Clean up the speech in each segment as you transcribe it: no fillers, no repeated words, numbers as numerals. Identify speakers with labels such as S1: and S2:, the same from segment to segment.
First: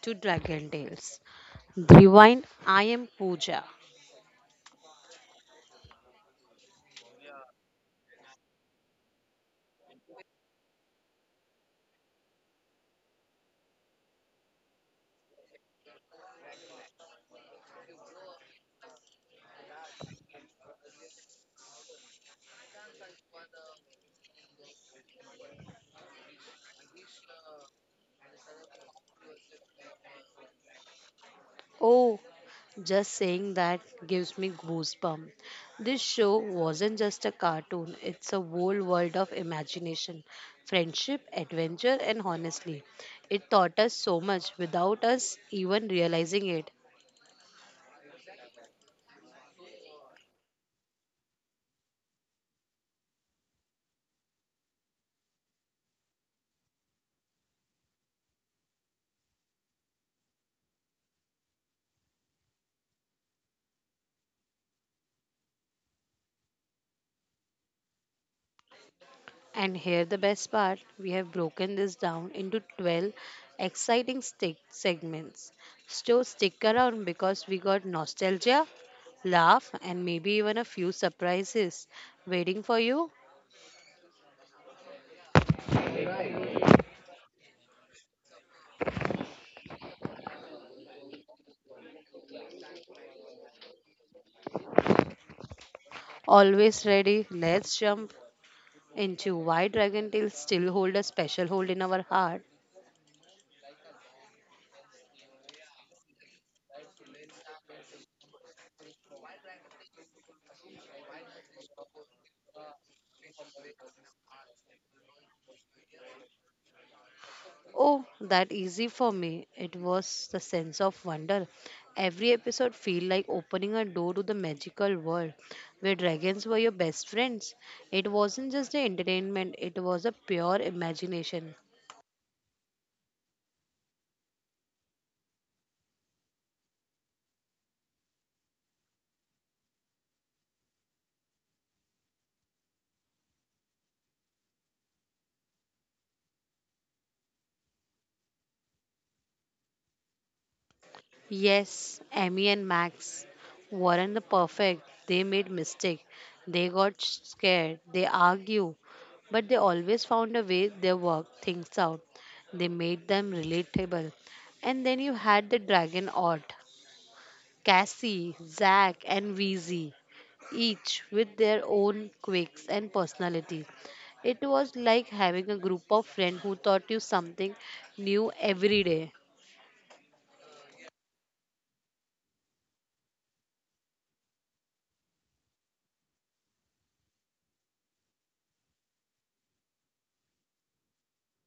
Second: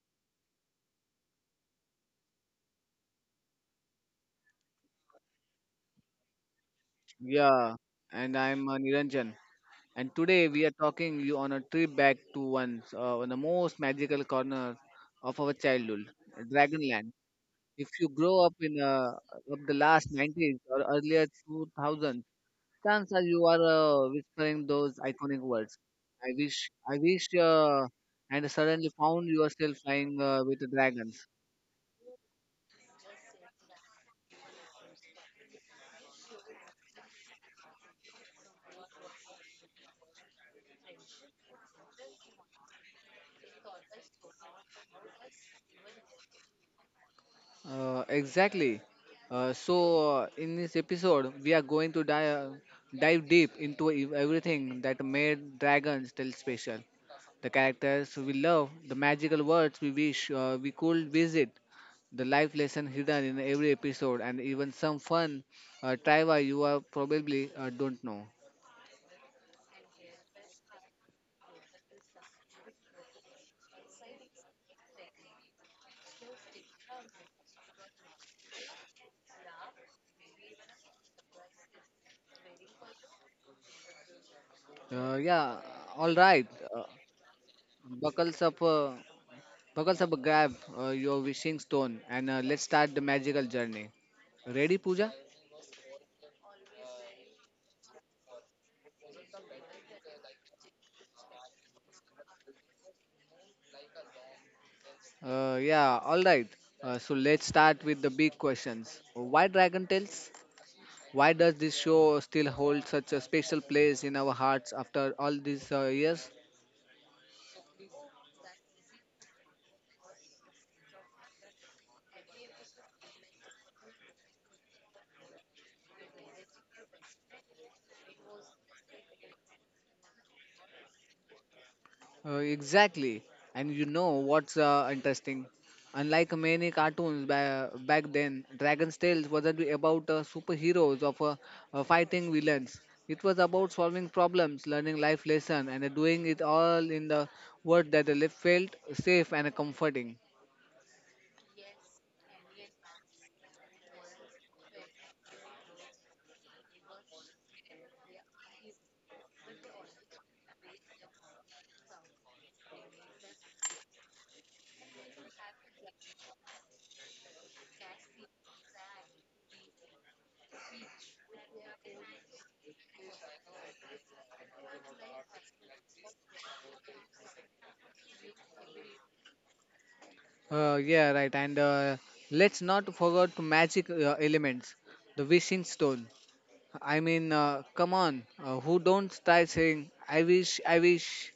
S1: to Dragon Tales. Rewind, I am Pooja.
S2: Yeah, and I'm Niranjan, and today we are talking you on a trip back to once one of the most magical corner of our childhood, Dragonland. If you grow up in of the last 90s or earlier 2000s, chances are you are whispering those iconic words. I wish, and suddenly found yourself flying with the dragons.
S1: Oh, just saying that gives me goosebumps. This show wasn't just a cartoon, it's a whole world of imagination, friendship, adventure, and honestly, it taught us so much without us even realizing it.
S2: Exactly. So in this episode, we are going to dive deep into everything that made Dragons Tale special, the characters we love, the magical worlds we wish we could visit, the life lesson hidden in every episode, and even some fun trivia you are probably don't know.
S1: And here the best part, we have broken this down into 12 exciting stick segments. So stick around because we got nostalgia, laugh and maybe even a few surprises waiting for you.
S2: Yeah, all right. Uh, buckles up. Uh, Buckle up, grab your wishing stone, and let's start the magical journey. Ready, Pooja?
S1: Always ready, let's jump into why dragon tails still hold a special hold in our heart.
S2: Yeah, alright. So let's start with the big questions. Why Dragon Tales? Why does this show still hold such a special place in our hearts after all these years?
S1: Oh, that easy for me. It was the sense of wonder. Every episode feel like opening a door to the magical world where dragons were your best friends. It wasn't just the entertainment, it was a pure imagination.
S2: Exactly. And you know what's interesting? Unlike many cartoons back then, Dragon's Tales wasn't about superheroes or fighting villains. It was about solving problems, learning life lessons, and doing it all in the world that felt safe and comforting.
S1: Yes, Emmy and Max weren't the perfect. They made mistake. They got scared. They argue. But they always found a way they worked things out. They made them relatable. And then you had the dragon art. Cassie, Zack, and VZ, each with their own quirks and personalities. It was like having a group of friends who taught you something new every day.
S2: Yeah, right. And let's not forget magic elements. The wishing stone, I mean, come on, who don't start saying, I wish,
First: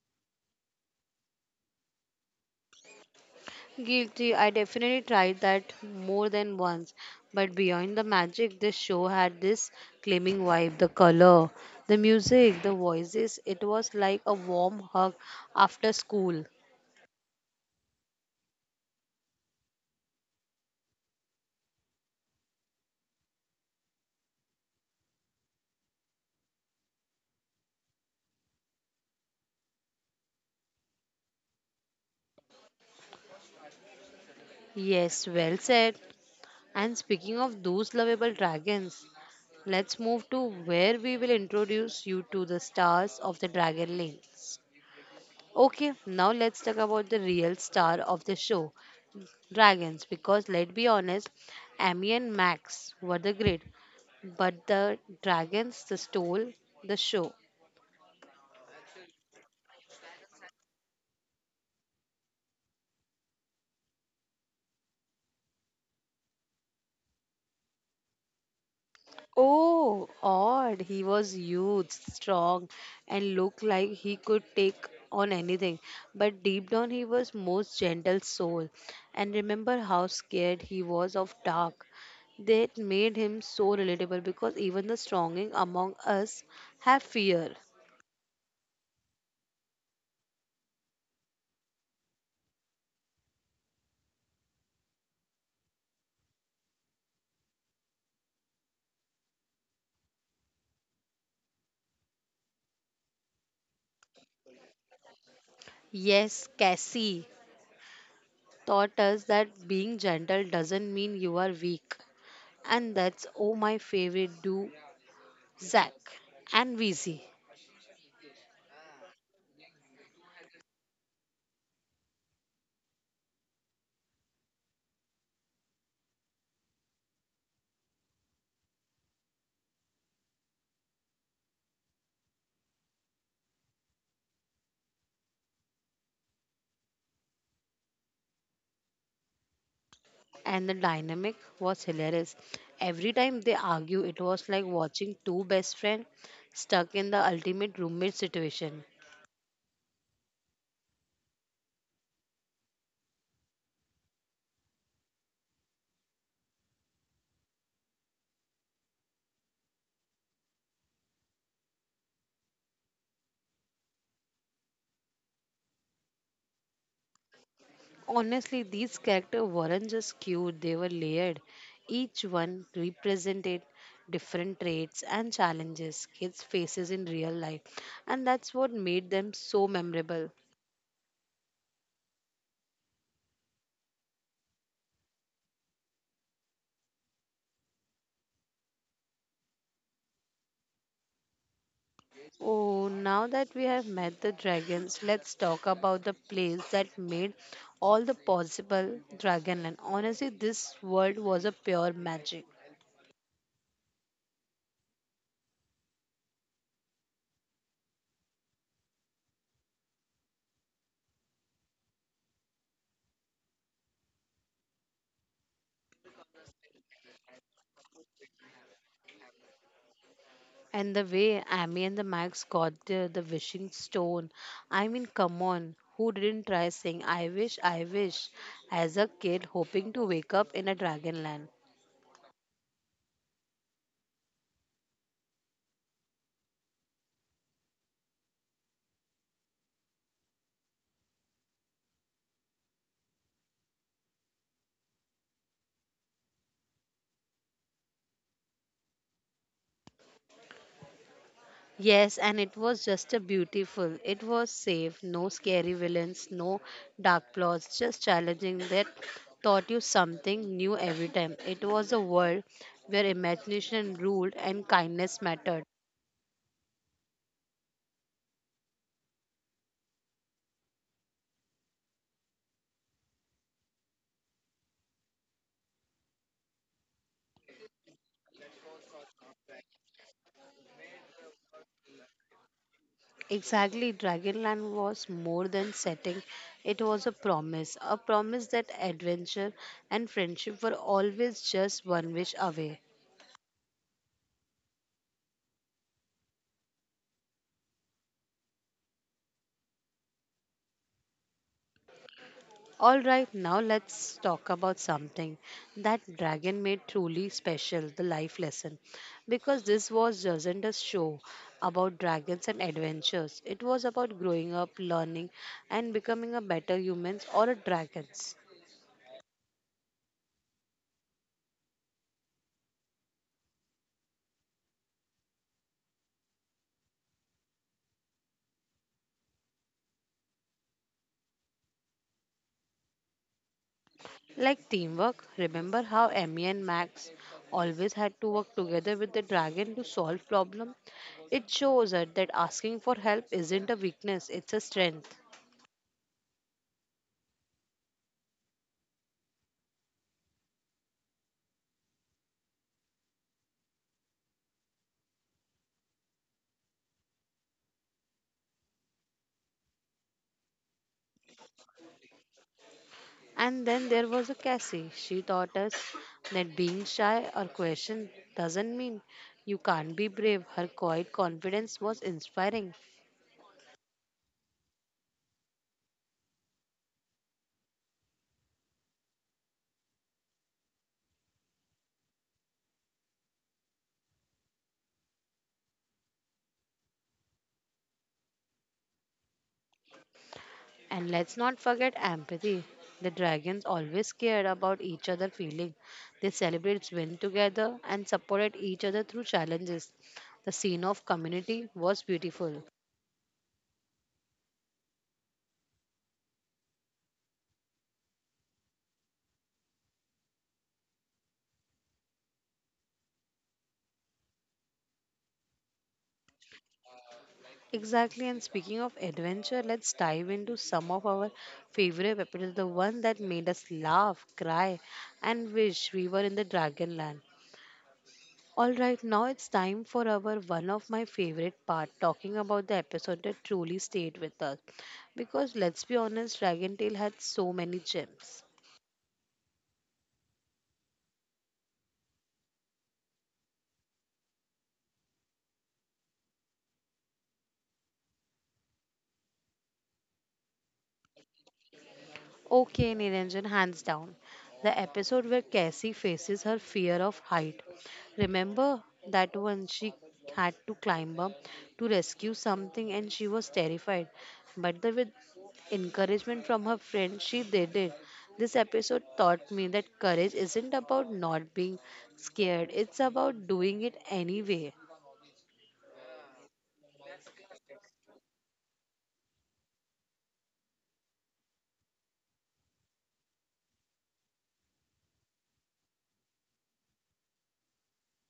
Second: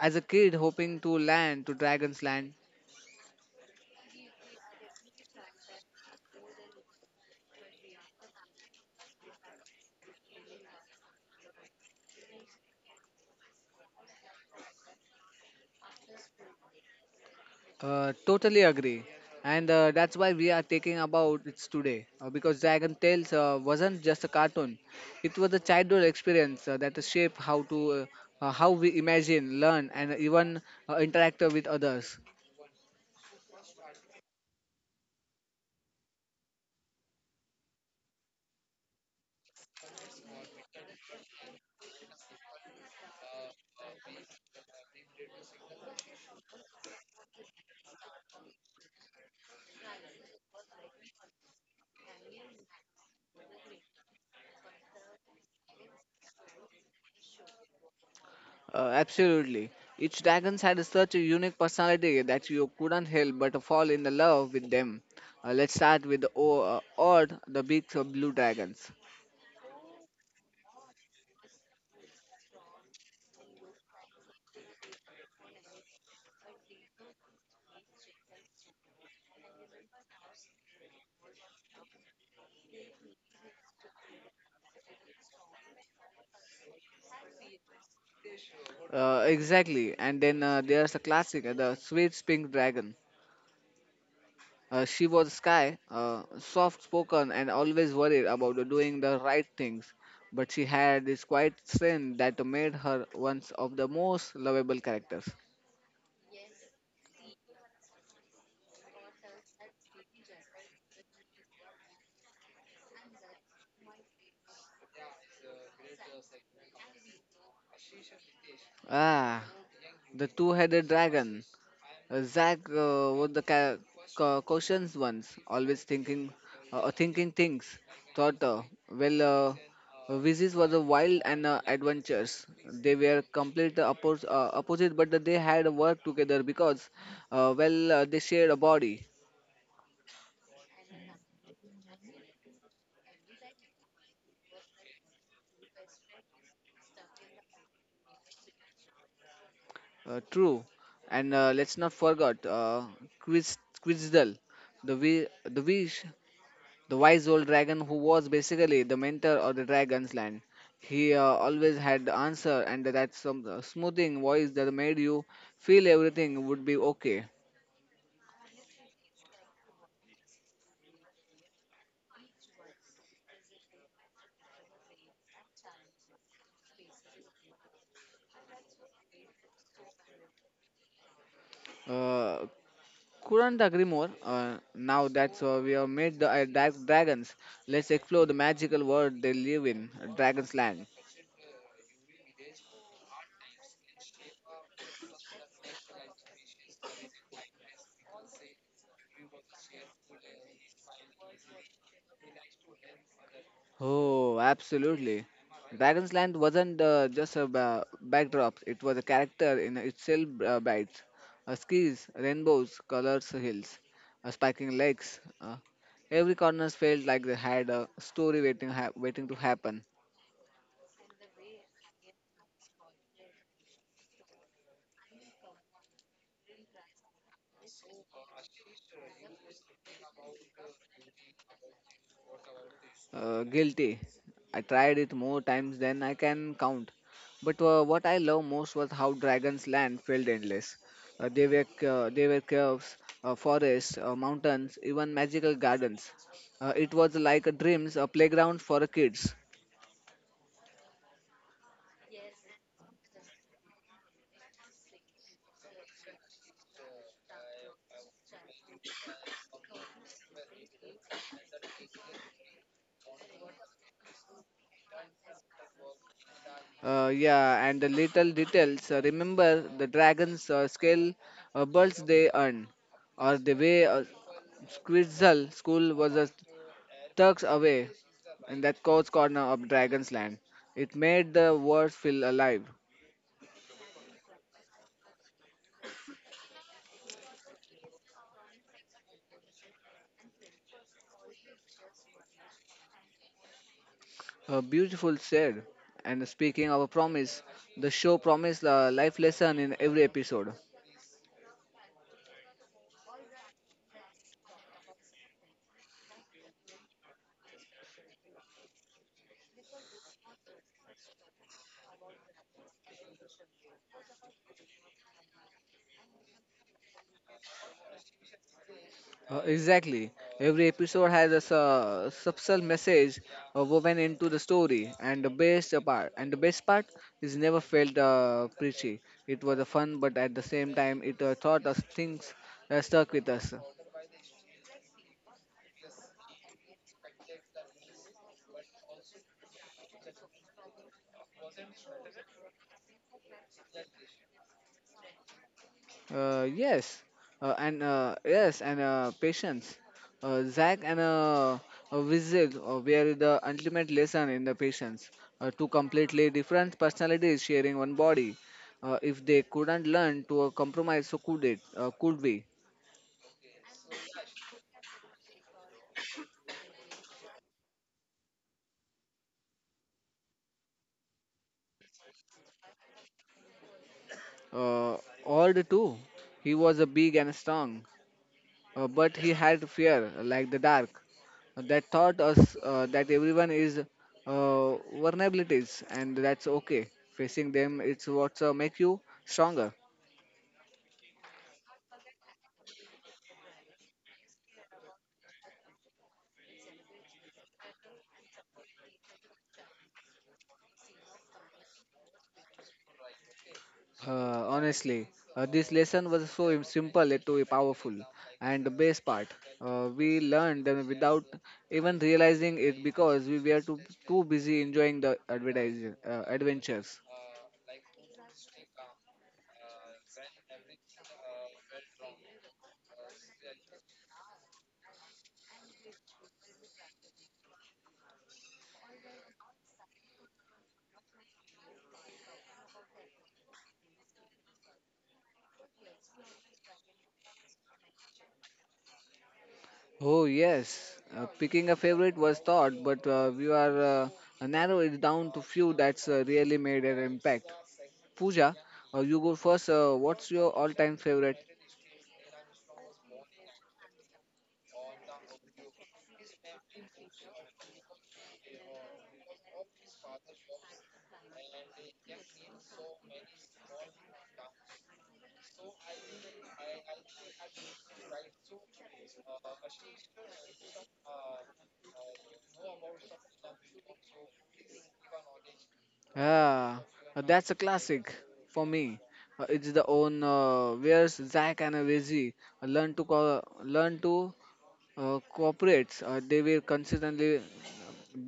S2: as a kid hoping to land to Dragon's Land?
S1: Guilty, I definitely tried that more than once. But beyond the magic, this show had this claiming vibe the color, the music, the voices. It was like a warm hug after school.
S2: Totally agree. And that's why we are taking about it today. Because Dragon Tales wasn't just a cartoon, it was a childhood experience that shaped how to. How we imagine, learn, and even interact with others.
S1: Yes, well said. And speaking of those lovable dragons, let's move to where we will introduce you to the stars of the Dragon Lanes. Okay, now let's talk about the real star of the show, dragons. Because let's be honest, Amy and Max were the great, but the dragons the stole the show.
S2: Absolutely. Each dragon had such a unique personality that you couldn't help but fall in love with them. Let's start with the odd, the big blue dragons.
S1: Oh, odd. He was huge, strong, and looked like he could take on anything. But deep down, he was most gentle soul. And remember how scared he was of dark. That made him so relatable because even the strongest among us have fear.
S2: Exactly, and then there's a classic, the sweet pink dragon. She was sky, soft spoken, and always worried about doing the right things. But she had this quiet strength that made her one of the most lovable characters.
S1: Yes, Cassie taught us that being gentle doesn't mean you are weak. And that's oh my favorite do Zach and VZ.
S2: Ah, the two headed dragon. Zach was the cautions once, always thinking things. Thought, uh, well, uh, Vizis was a wild and adventures. They were complete opposite, but they had worked together because, they shared a body.
S1: And the dynamic was hilarious. Every time they argue, it was like watching two best friends stuck in the ultimate roommate situation.
S2: True, and let's not forget Quiz Quizdel, the we the wish the wise old dragon who was basically the mentor of the dragon's land. He always had the answer, and that some smoothing voice that made you feel everything would be okay.
S1: Honestly, these characters weren't just cute, they were layered. Each one represented different traits and challenges kids faces in real life, and that's what made them so memorable.
S2: Uh, couldn't agree more. Now that we have made the dragons, let's explore the magical world they live in, Dragon's Land.
S1: Oh, now that we have met the dragons, let's talk about the place that made all the possible Dragonland. Honestly, this world was a pure magic.
S2: Oh, absolutely. Dragon's Land wasn't just a backdrop, it was a character in itself bites. Skis, rainbows, colors, hills, spiking legs. Every corner felt like they had a story waiting to happen.
S1: And the way Amy and the Max got the wishing stone. I mean, come on, who didn't try saying, "I wish, I wish," as a kid hoping to wake up in a Dragonland?
S2: Guilty. I tried it more times than I can count. But what I love most was how Dragon's Land felt endless. There were caves, forests, mountains, even magical gardens. It was like a dreams, a playground for the kids.
S1: Yes, and it was just a beautiful. It was safe, no scary villains, no dark plots, just challenging that taught you something new every time. It was a world where imagination ruled and kindness mattered.
S2: Yeah, and the little details. Remember the dragons scale birds they earn, or the way Squirtle School was a Tucks away in that cold corner of Dragon's Land. It made the world feel alive.
S1: Exactly, Dragonland was more than setting. It was a promise that adventure and friendship were always just one wish away.
S2: A beautiful said. And speaking of a promise, the show promised a life lesson in every episode.
S1: All right, now let's talk about something that Dragon made truly special the life lesson. Because this was wasn't a show about dragons and adventures, it was about growing up, learning, and becoming a better human or a dragons.
S2: Exactly. Every episode has a subtle message woven into the story, and the best part is never felt preachy. It was a fun, but at the same time, it taught us things that stuck with us.
S1: Like teamwork, remember how Emmy and Max always had to work together with the dragon to solve problem? It shows us that asking for help isn't a weakness, it's a strength.
S2: Uh, yes, yes, and patience. Zach and Vizil were the ultimate lesson in the patience. Two completely different personalities sharing one body. If they couldn't learn to compromise, so could it? Could we?
S1: And then there was a Cassie. She taught us that being shy or questioned doesn't mean you can't be brave. Her quiet confidence was inspiring.
S2: Uh, all the two. He was a big and strong, but he had fear like the dark, that taught us that everyone is vulnerabilities and that's okay. Facing them, it's what make you stronger.
S1: And let's not forget empathy. The dragons always cared about each other feeling. They celebrated win together and supported each other through challenges. The scene of community was beautiful.
S2: Honestly, this lesson was so simple yet too powerful, and the best part, we learned them without even realizing it because we were too busy enjoying the adventures.
S1: Exactly, and speaking of adventure, let's dive into some of our favorite episodes, the one that made us laugh, cry, and wish we were in the Dragonland. All right, now it's time for our one of my favorite part, talking about the episode that truly stayed with us. Because let's be honest, Dragon Tail had so many gems.
S2: Oh, yes. Picking a favorite was thought, but we are narrow it down to few that's really made an impact. Pooja, you go first. What's your all time favorite?
S1: Okay, Niranjan, hands down. The episode where Cassie faces her fear of height. Remember that one she had to climb up to rescue something and she was terrified. But with encouragement from her friend, she did it. This episode taught me that courage isn't about not being scared, it's about doing it anyway.
S2: Ah, that's a classic for me. It's the own where's Zach and Veggie learn to cooperate. They were consistently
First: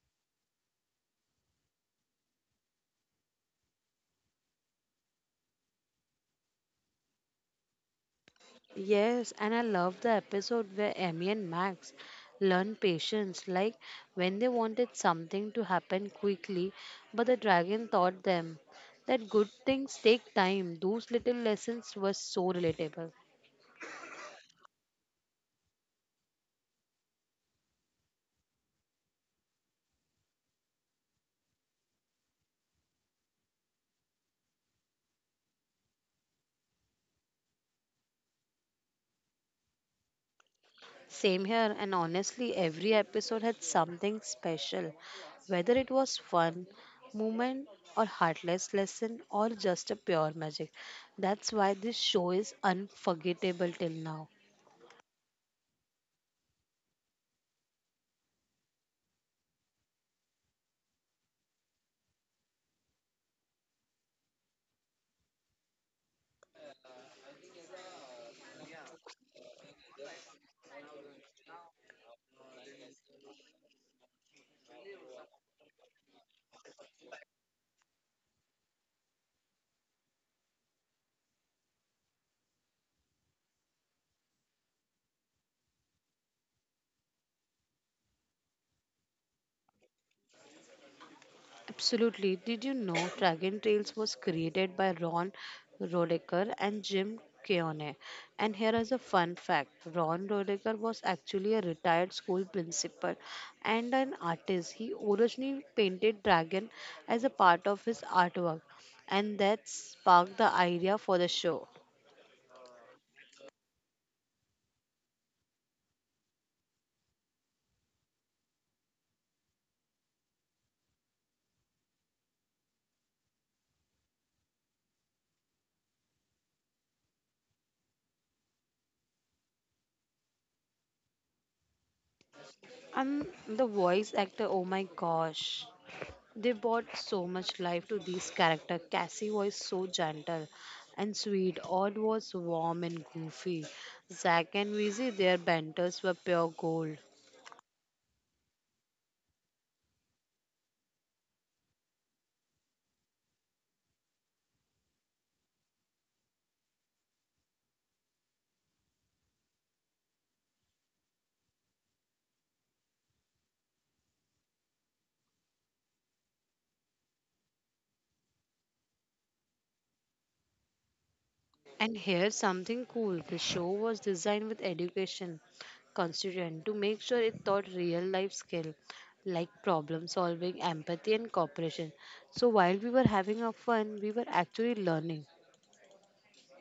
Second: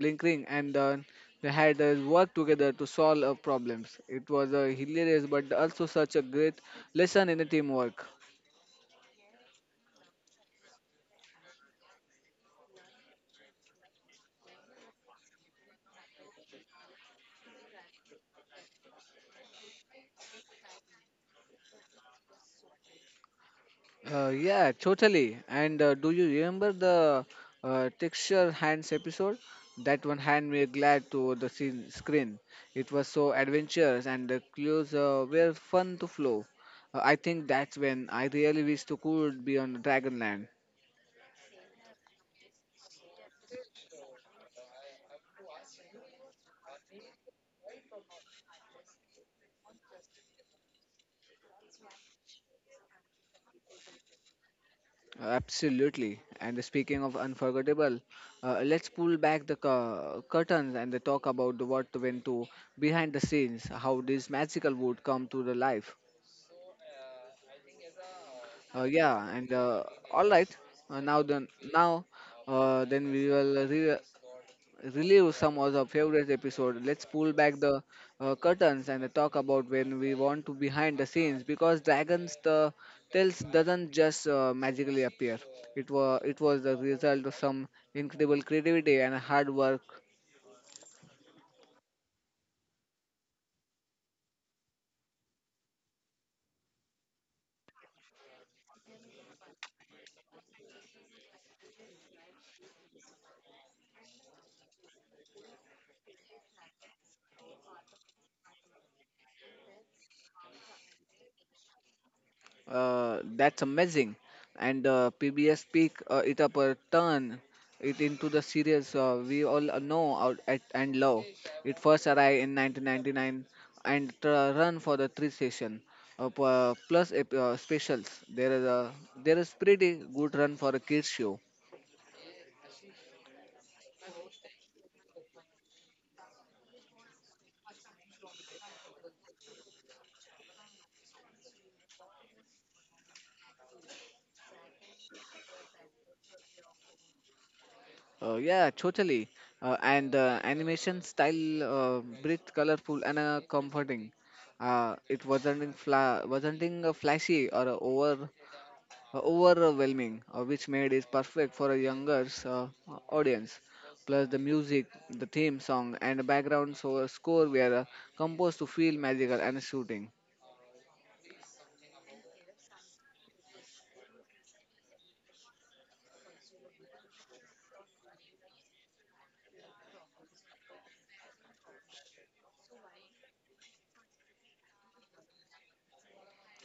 S2: Blinkring and Don, they had worked together to solve problems. It was hilarious, but also such a great lesson in the teamwork.
S1: Yes, and I love the episode where Emmy and Max learn patience, like when they wanted something to happen quickly, but the dragon taught them that good things take time. Those little lessons were so relatable.
S2: Yeah, totally. And do you remember the texture hands episode? That one hand me glad to the screen. It was so adventurous, and the clues were fun to flow. I think that's when I really wish to could be on Dragonland.
S1: Same here, and honestly, every episode had something special, whether it was fun, moment, or heartless lesson, or just a pure magic. That's why this show is unforgettable till now.
S2: Absolutely. And speaking of unforgettable, let's pull back the curtains and the talk about the what went to behind the scenes, how this magical would come to the life. Yeah, and all right. Uh, now then, now then we will relive some of our favorite episode. Let's pull back the curtains and talk about when we want to behind the scenes because dragons the tales doesn't just magically appear. It was the result of some incredible creativity and hard work.
S1: Absolutely. Did you know Dragon Tales was created by Ron Rodecker and Jim Keone? And here is a fun fact Ron Rodecker was actually a retired school principal and an artist. He originally painted Dragon as a part of his artwork, and that sparked the idea for the show.
S2: That's amazing. And PBS pick it up a turn it into the series we all know out at, and love. It first arrived in 1999 and run for the three session plus specials. There is pretty good run for a kids show.
S1: And the voice actor, oh my gosh. They brought so much life to these characters. Cassie was so gentle and sweet. Odd was warm and goofy. Zack and Weezy, their banters were pure gold.
S2: Yeah, totally. And animation style, bright, colorful, and comforting. It wasn't in fla- Wasn't in, flashy or over overwhelming, which made it perfect for a younger audience. Plus, the music, the theme song, and the background score were composed to feel magical and shooting.
S1: And here's something cool. The show was designed with education constituent to make sure it taught real life skill like problem solving, empathy and cooperation. So while we were having a fun, we were actually learning.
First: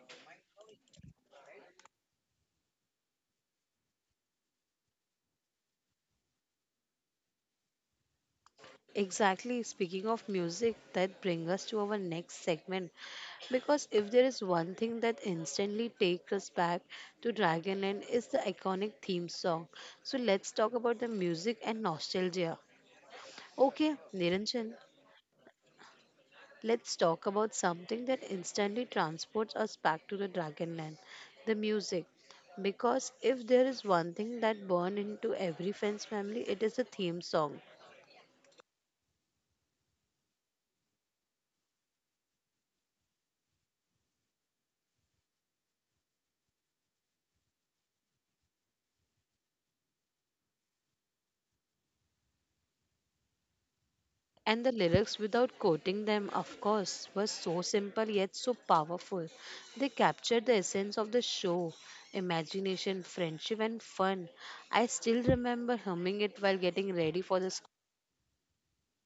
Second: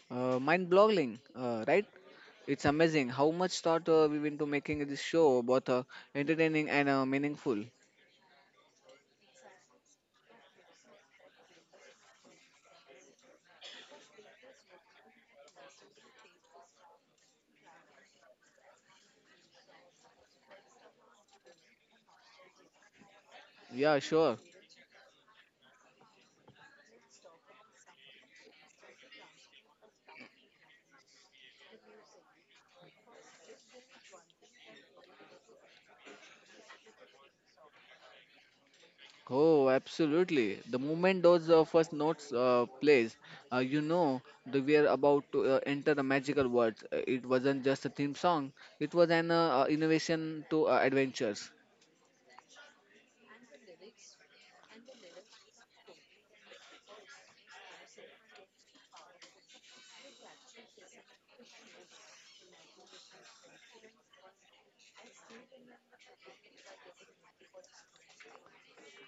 S2: Mind boggling, right? It's amazing how much thought we went into making this show both entertaining and meaningful.
S1: Exactly. Speaking of music, that brings us to our next segment. Because if there is one thing that instantly takes us back to Dragon End is the iconic theme song. So let's talk about the music and nostalgia. Okay,
S2: Yeah, sure.
S1: Niranjan, let's talk about something that instantly transports us back to the Dragon Land, the music. Because if there is one thing that burned into every fan's family, it is a theme song.
S2: Oh, absolutely. The moment those first notes plays, you know that we are about to enter the magical world. It wasn't just a theme song; it was an innovation to adventures.
S1: And the lyrics, without quoting them, of course, were so simple yet so powerful. They captured the essence of the show imagination, friendship, and fun. I still remember humming it while getting ready for the school.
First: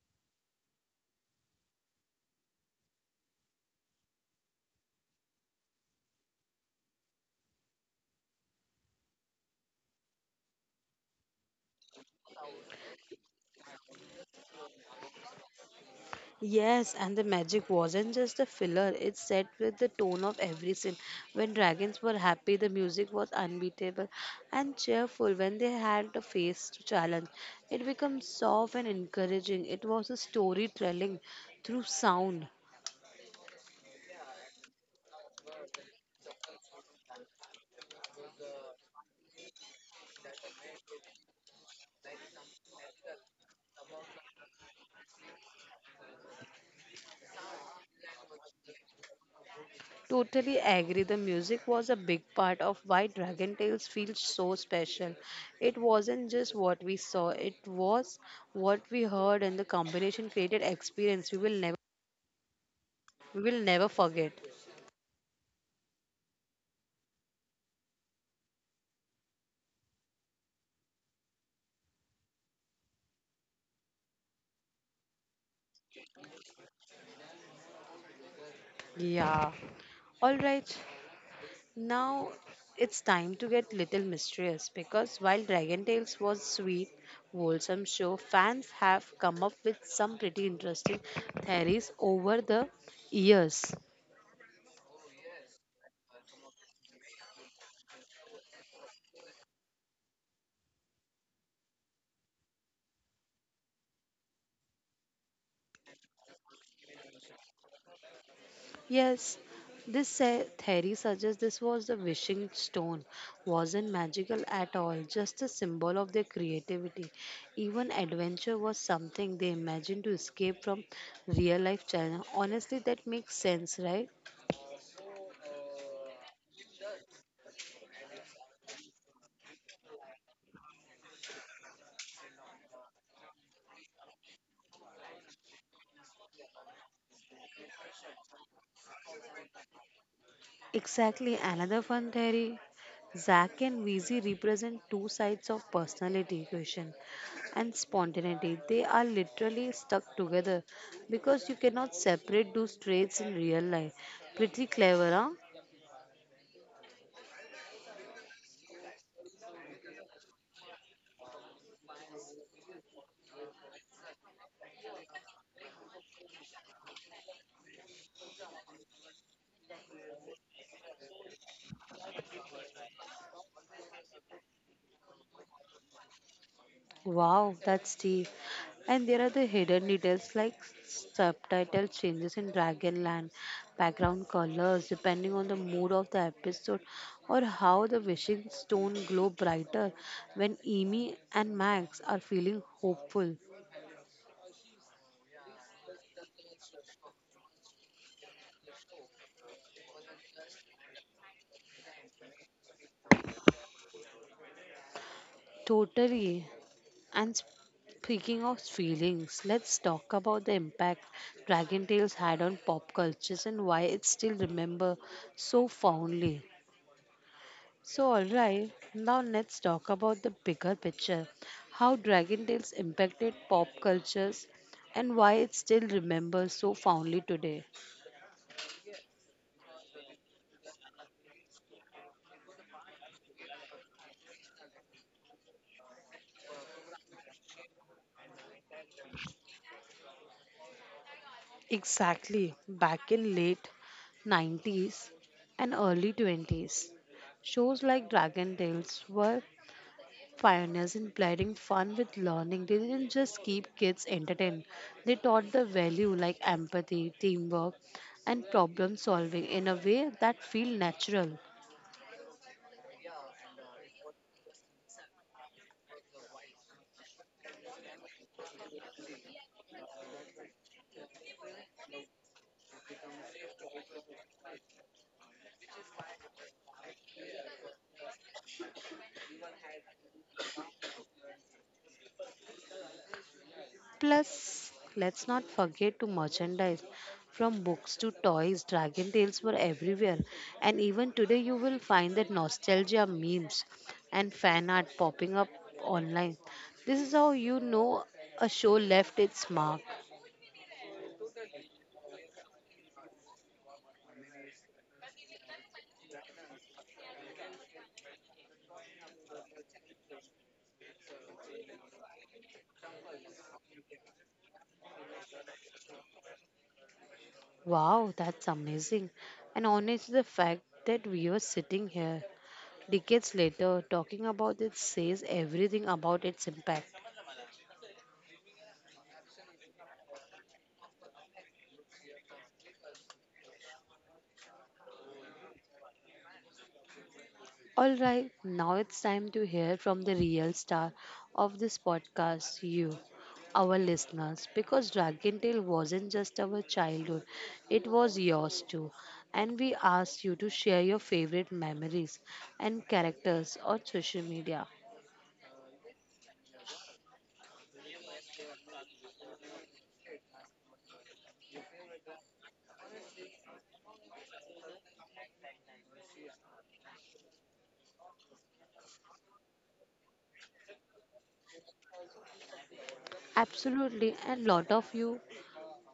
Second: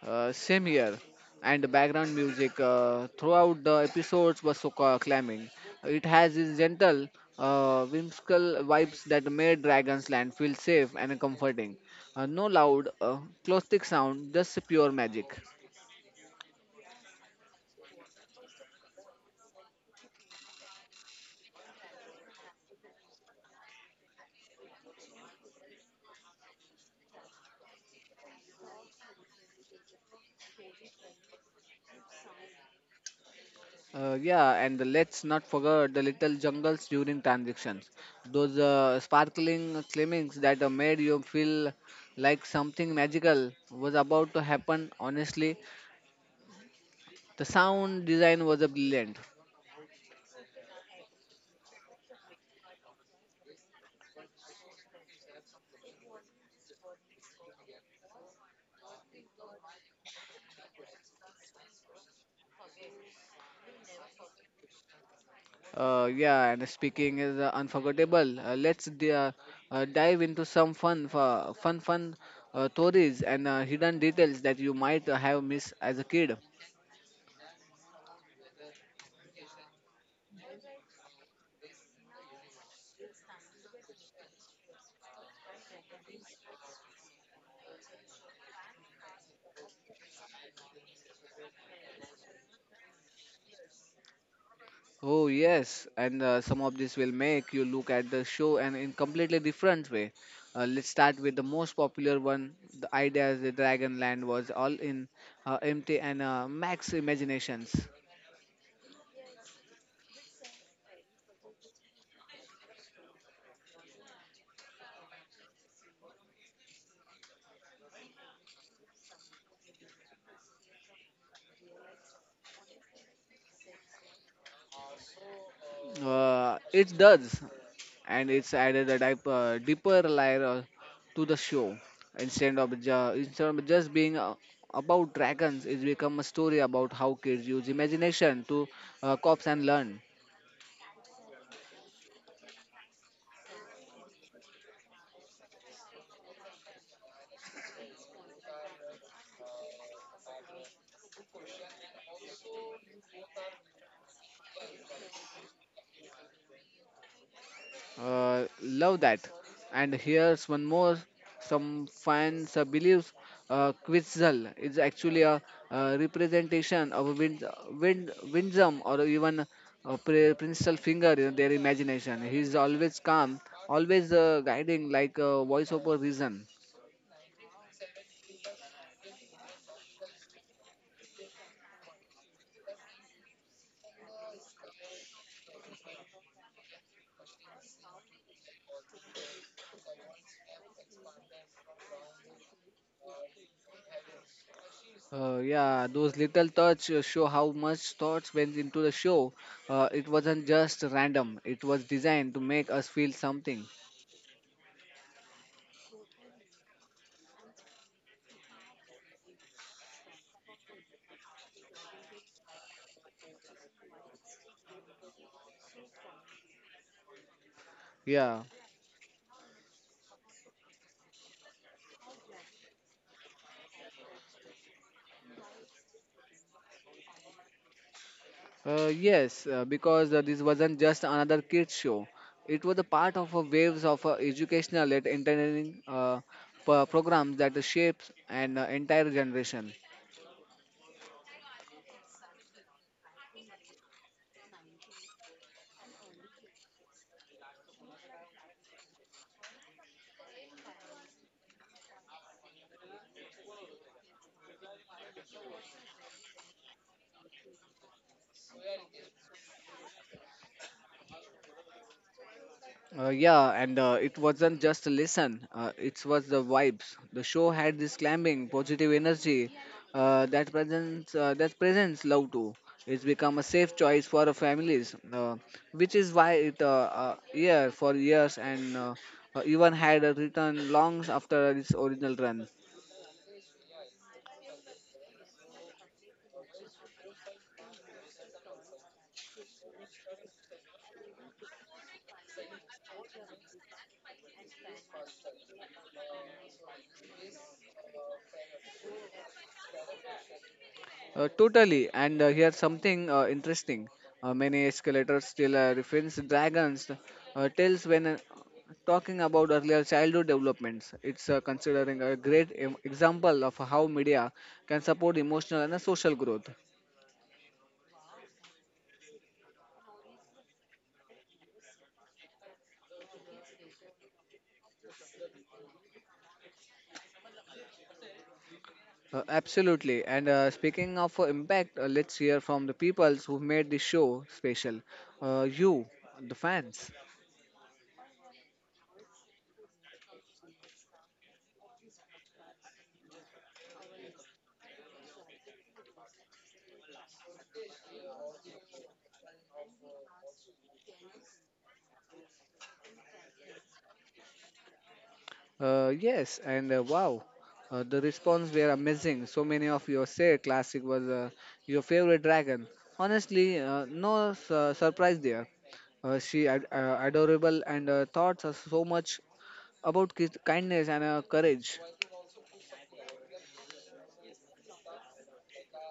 S2: Same here, and the background music throughout the episodes was so calming. It has this gentle, whimsical vibes that made Dragon's Land feel safe and comforting. No loud, caustic sound, just pure magic.
S1: Yes, and the magic wasn't just the filler, it set with the tone of every scene. When dragons were happy, the music was unbeatable and cheerful. When they had a face to challenge, it became soft and encouraging. It was a storytelling through sound.
S2: Yeah, and let's not forget the little jungles during transitions. Those sparkling climbings that made you feel like something magical was about to happen. Honestly, the sound design was brilliant.
S1: Totally agree. The music was a big part of why Dragon Tales feels so special. It wasn't just what we saw, it was what we heard and the combination created experience we will never forget.
S2: Yeah, and speaking is unforgettable. Let's dive into some fun stories and hidden details that you might have missed as a kid.
S1: Yeah. All right, now it's time to get little mysterious because while Dragon Tales was sweet, wholesome show, fans have come up with some pretty interesting theories over the years.
S2: Oh yes, and some of this will make you look at the show and in completely different way. Let's start with the most popular one. The idea is the Dragon Land was all in empty and max imaginations.
S1: Yes, this theory suggests this was the wishing stone, wasn't magical at all, just a symbol of their creativity. Even adventure was something they imagined to escape from real life challenge. Honestly, that makes sense, right?
S2: It does, and it's added a deeper layer to the show. Instead of just being about dragons, it's become a story about how kids use imagination to cope and learn.
S1: Exactly another fun theory. Zach and Wheezy represent two sides of personality equation and spontaneity. They are literally stuck together because you cannot separate those traits in real life. Pretty clever, huh?
S2: Love that. And here's one more. Some fans believes Quetzal is actually a, representation of a wind, Windsom or even a principal finger in their imagination. He's always calm, always guiding like a voice over reason.
S1: Wow, that's deep. And there are the hidden details like subtitle changes in Dragonland, background colors depending on the mood of the episode, or how the wishing stone glow brighter when Amy and Max are feeling hopeful.
S2: Yeah, those little touch show how much thoughts went into the show. It wasn't just random. It was designed to make us feel something.
S1: Totally. And speaking of feelings, let's talk about the impact Dragon Tales had on pop cultures and why it's still remembered so fondly. So,
S2: Yeah.
S1: alright, now let's talk about the bigger picture how Dragon Tales impacted pop cultures and why it's still remembered so fondly today.
S2: Yes, because this wasn't just another kids show. It was a part of a waves of educational and entertaining programs that shapes an entire generation.
S1: Exactly, back in late 90s and early 20s, shows like Dragon Tales were pioneers in blending fun with learning. They didn't just keep kids entertained, they taught the value like empathy, teamwork, and problem solving in a way that feel natural.
S2: Yeah, and It wasn't just a listen, it was the vibes. The show had this climbing, positive energy that presents love too. It's become a safe choice for families, which is why it year for years and even had a return long after its original run.
S1: Plus, let's not forget to merchandise. From books to toys, dragon tails were everywhere. And even today, you will find that nostalgia memes and fan art popping up online. This is how you know a show left its mark.
S2: Totally. And here's something interesting. Many escalators still reference dragons tales when talking about earlier childhood developments. It's considering a great example of how media can support emotional and social growth.
S1: Wow, that's amazing. And honestly, the fact that we are sitting here decades later talking about it says everything about its impact.
S2: Absolutely. And speaking of impact, let's hear from the people who made the show special. You, the fans.
S1: All right, now it's time to hear from the real star of this podcast, you, our listeners, because Dragon Tale wasn't just our childhood, it was yours too. And we asked you to share your favorite memories and characters on social media.
S2: Uh, yes, and uh, wow, the response were amazing. So many of you said classic was your favorite dragon. Honestly, no su- surprise there. Adorable and thoughts are so much about kindness and courage.
S1: Absolutely, and lot of you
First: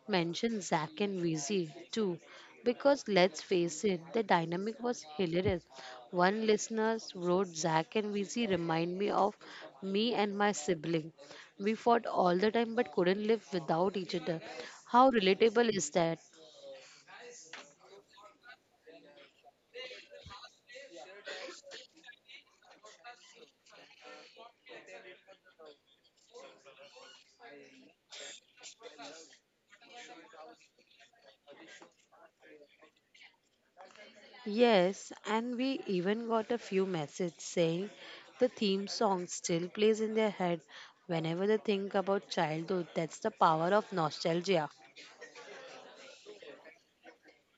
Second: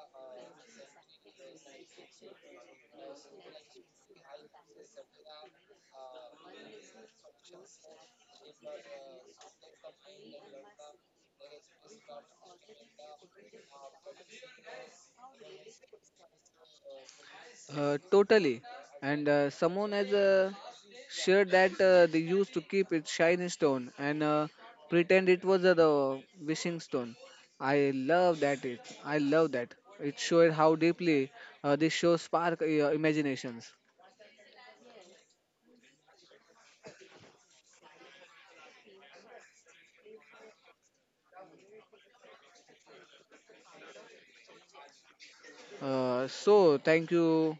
S1: mention Zack and Wheezy too, because let's face it, the dynamic was hilarious. One listener wrote, Zack and Wheezy remind me of me and my sibling. We fought all the time but couldn't live without each other. How relatable is that?
S2: Totally, and someone has sure that they used to keep its shiny stone and pretend it was the wishing stone. I love that. It showed how deeply this show spark imaginations.
S1: Yes, and we even got a few messages saying the theme song still plays in their head whenever they think about childhood. That's the power of nostalgia.
S2: So, thank you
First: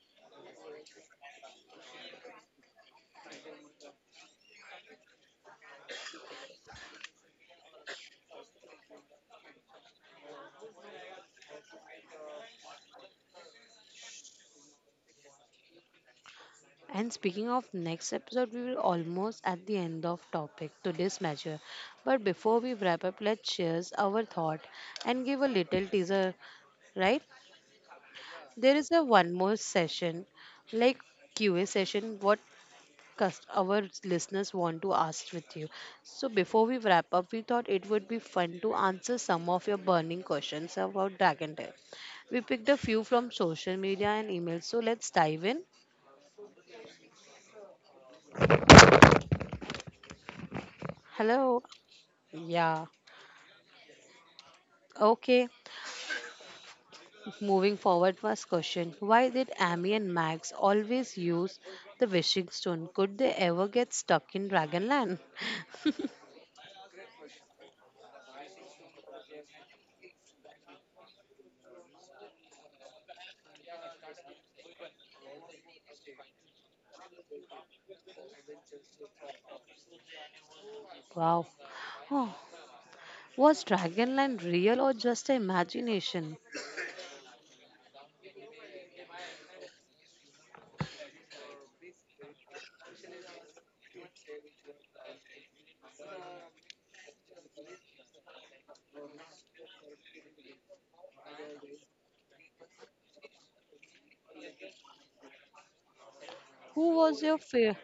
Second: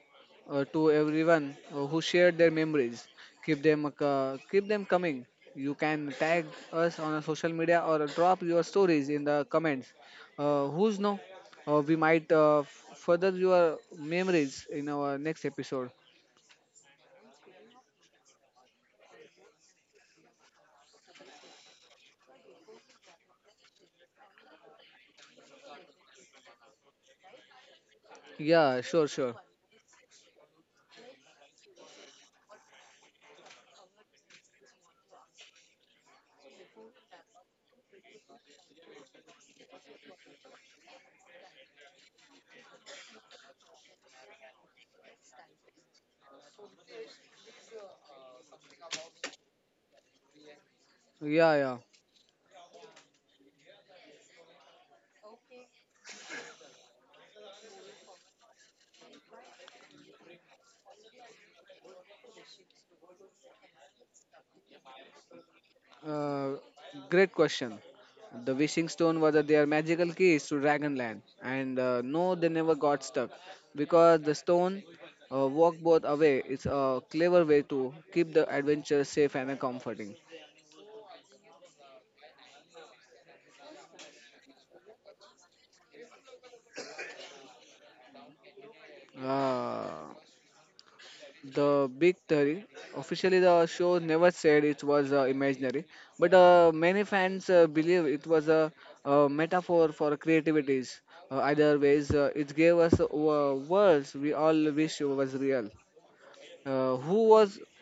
S2: to everyone who shared their memories. Keep them coming. You can tag us on our social media or drop your stories in the comments. Who's know? We might further your memories in our next episode.
S1: And speaking of next episode, we will almost at the end of topic today's measure. But before we wrap up, let's share our thought and give a little teaser, right? There
S2: Yeah,
S1: is a
S2: sure,
S1: one
S2: sure.
S1: more session, like Q&A session, what our listeners want to ask with you. So before we wrap up, we thought it would be fun to answer some of your burning questions about Dragon Tail. We picked a few from social media and email, so let's dive in.
S2: Yeah,
S1: Hello.
S2: yeah.
S1: Yeah. Okay. Moving forward, first question Why did Amy and Max always use the wishing stone? Could they ever get stuck in Dragonland?
S2: Uh, Great question. The wishing stone was their magical keys to Dragonland, and no, they never got stuck because the stone walk both away. It's a clever way to keep the adventure safe and comforting.
S1: Wow. Oh, was Dragonland real or just imagination?
S2: Uh, the big theory. Officially, the show never said it was imaginary, but many fans believe it was a, metaphor for creativities. Either ways, it gave us worlds we all wish was real.
S1: Who was
S2: Who
S1: your
S2: was?
S1: fa-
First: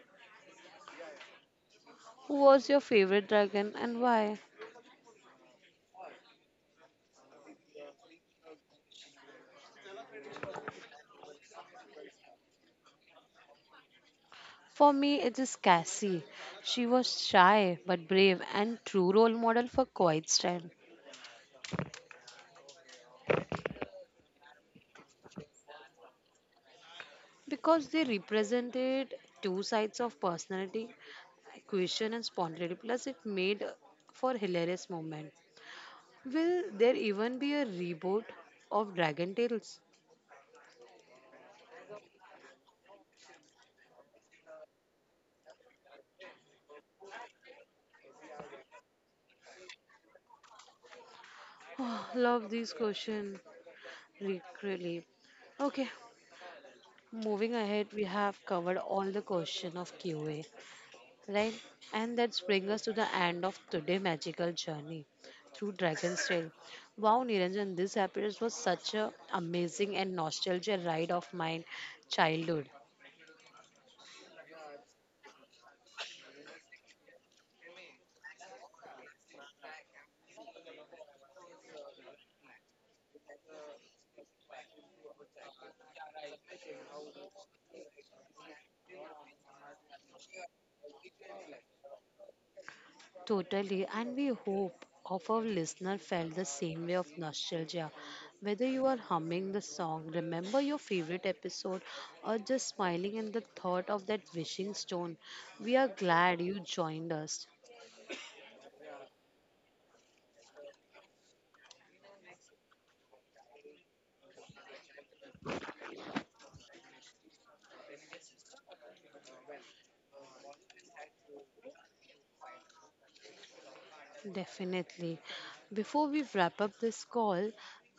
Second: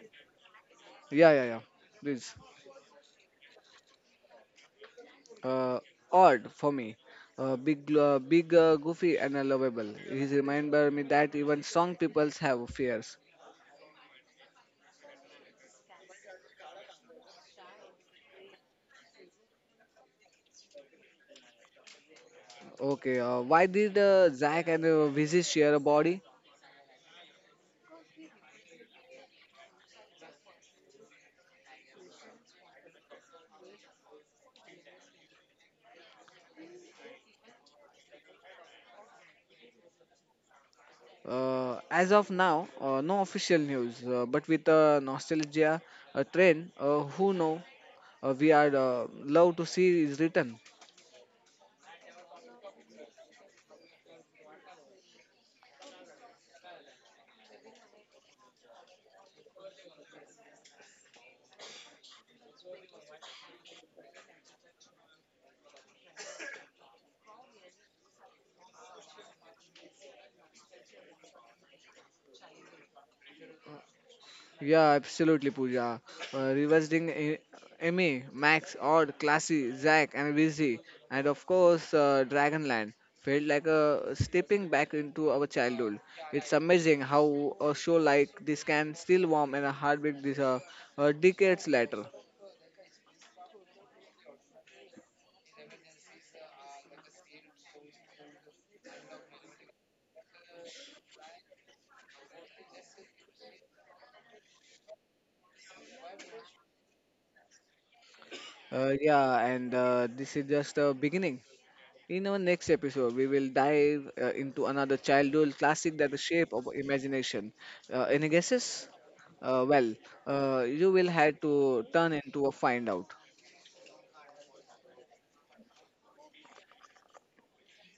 S2: Yeah, yeah, yeah.
S1: who
S2: Please.
S1: was your favorite dragon and why?
S2: Uh, Odd for me. Uh, big, Big, goofy, and lovable. He's reminded me that even strong peoples have fears.
S1: For me, it is Cassie. She was shy but brave and true role model for quiet style.
S2: Okay, why did Zack and Vizzy share a body?
S1: Because they represented two sides of personality, question and spontaneity. Plus, it made for hilarious moment. Will there even be a reboot of Dragon Tales?
S2: As of now, no official news, but with a nostalgia a trend, who know, we are love to see is written.
S1: Oh, love this question, really. Okay, moving ahead, we have covered all the question of Q&A. Right? And that brings us to the end of today's magical journey through Dragon's Trail. Wow, Niranjan, this episode was such a amazing and nostalgia ride of my childhood.
S2: Yeah, absolutely, Pooja. Revisiting Emmy, Max, Odd, Classy, Zack, and Busy, and of course, Dragonland felt like a stepping back into our childhood. It's amazing how a show like this can still warm in a heartbeat this decades later.
S1: Totally, and we hope of our listener felt the same way of nostalgia. Whether you are humming the song, remember your favorite episode, or just smiling in the thought of that wishing stone, we are glad you joined us.
S2: Yeah, and This is just a beginning. In our next episode, we will dive into another childhood classic that the shape of imagination. Any guesses? Uh, well, you will have to turn into a find out.
S1: Definitely. Before we wrap up this call,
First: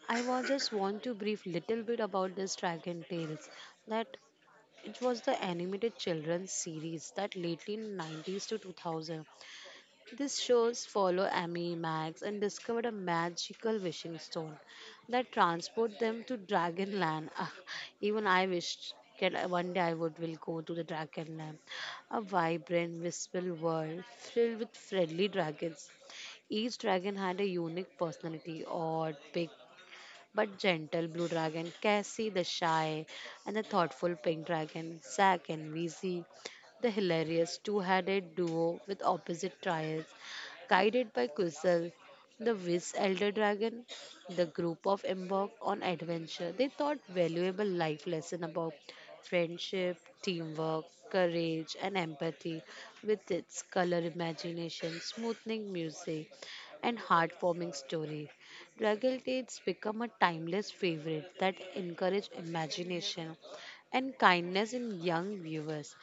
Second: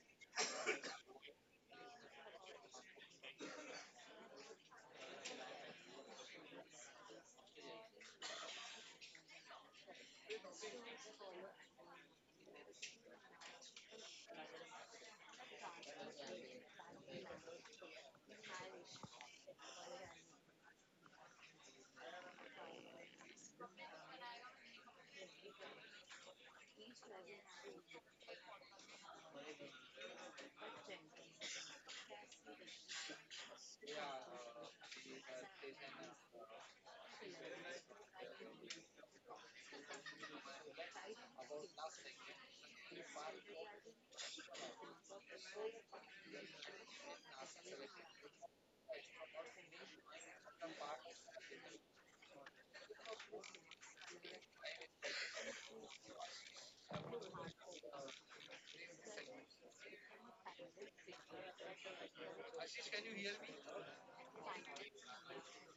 S1: I just want to brief little bit about this Dragon Tales. That it was the animated children's series that lately in 90s to 2000 these shows follow Amy, Max, and discover a magical wishing stone that transport them to Dragonland. Ah, even I wished that one day I would will go to the Dragonland, a vibrant, wistful world filled with friendly dragons. Each dragon had a unique personality, odd, big, but gentle blue dragon, Cassie the shy, and the thoughtful pink dragon, Zack and Weezy, the hilarious two-headed duo with opposite trials, guided by Kusel, the Wiz Elder Dragon, the group of embarked on adventure. They taught valuable life lesson about friendship, teamwork, courage, and empathy, with its color imagination, smoothing music, and heartwarming story. Struggle Dates become a timeless favorite that encourage imagination and kindness in young viewers.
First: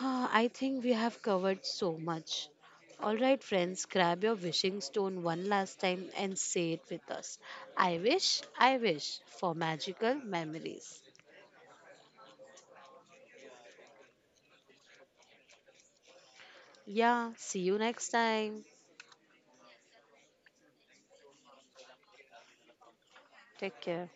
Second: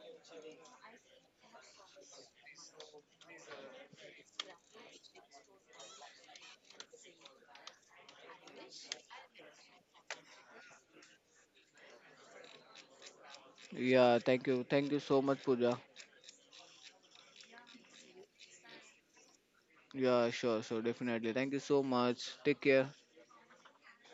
S1: Ah, I think we have covered so much. Alright, friends, grab your wishing stone one last time and say it with us. "I wish, I wish for magical memories."
S2: Yeah, thank you. Thank you so much, Pooja.
S1: Yeah, see you next time.
S2: Yeah, definitely. Thank you so much. Take care.
S1: Take care.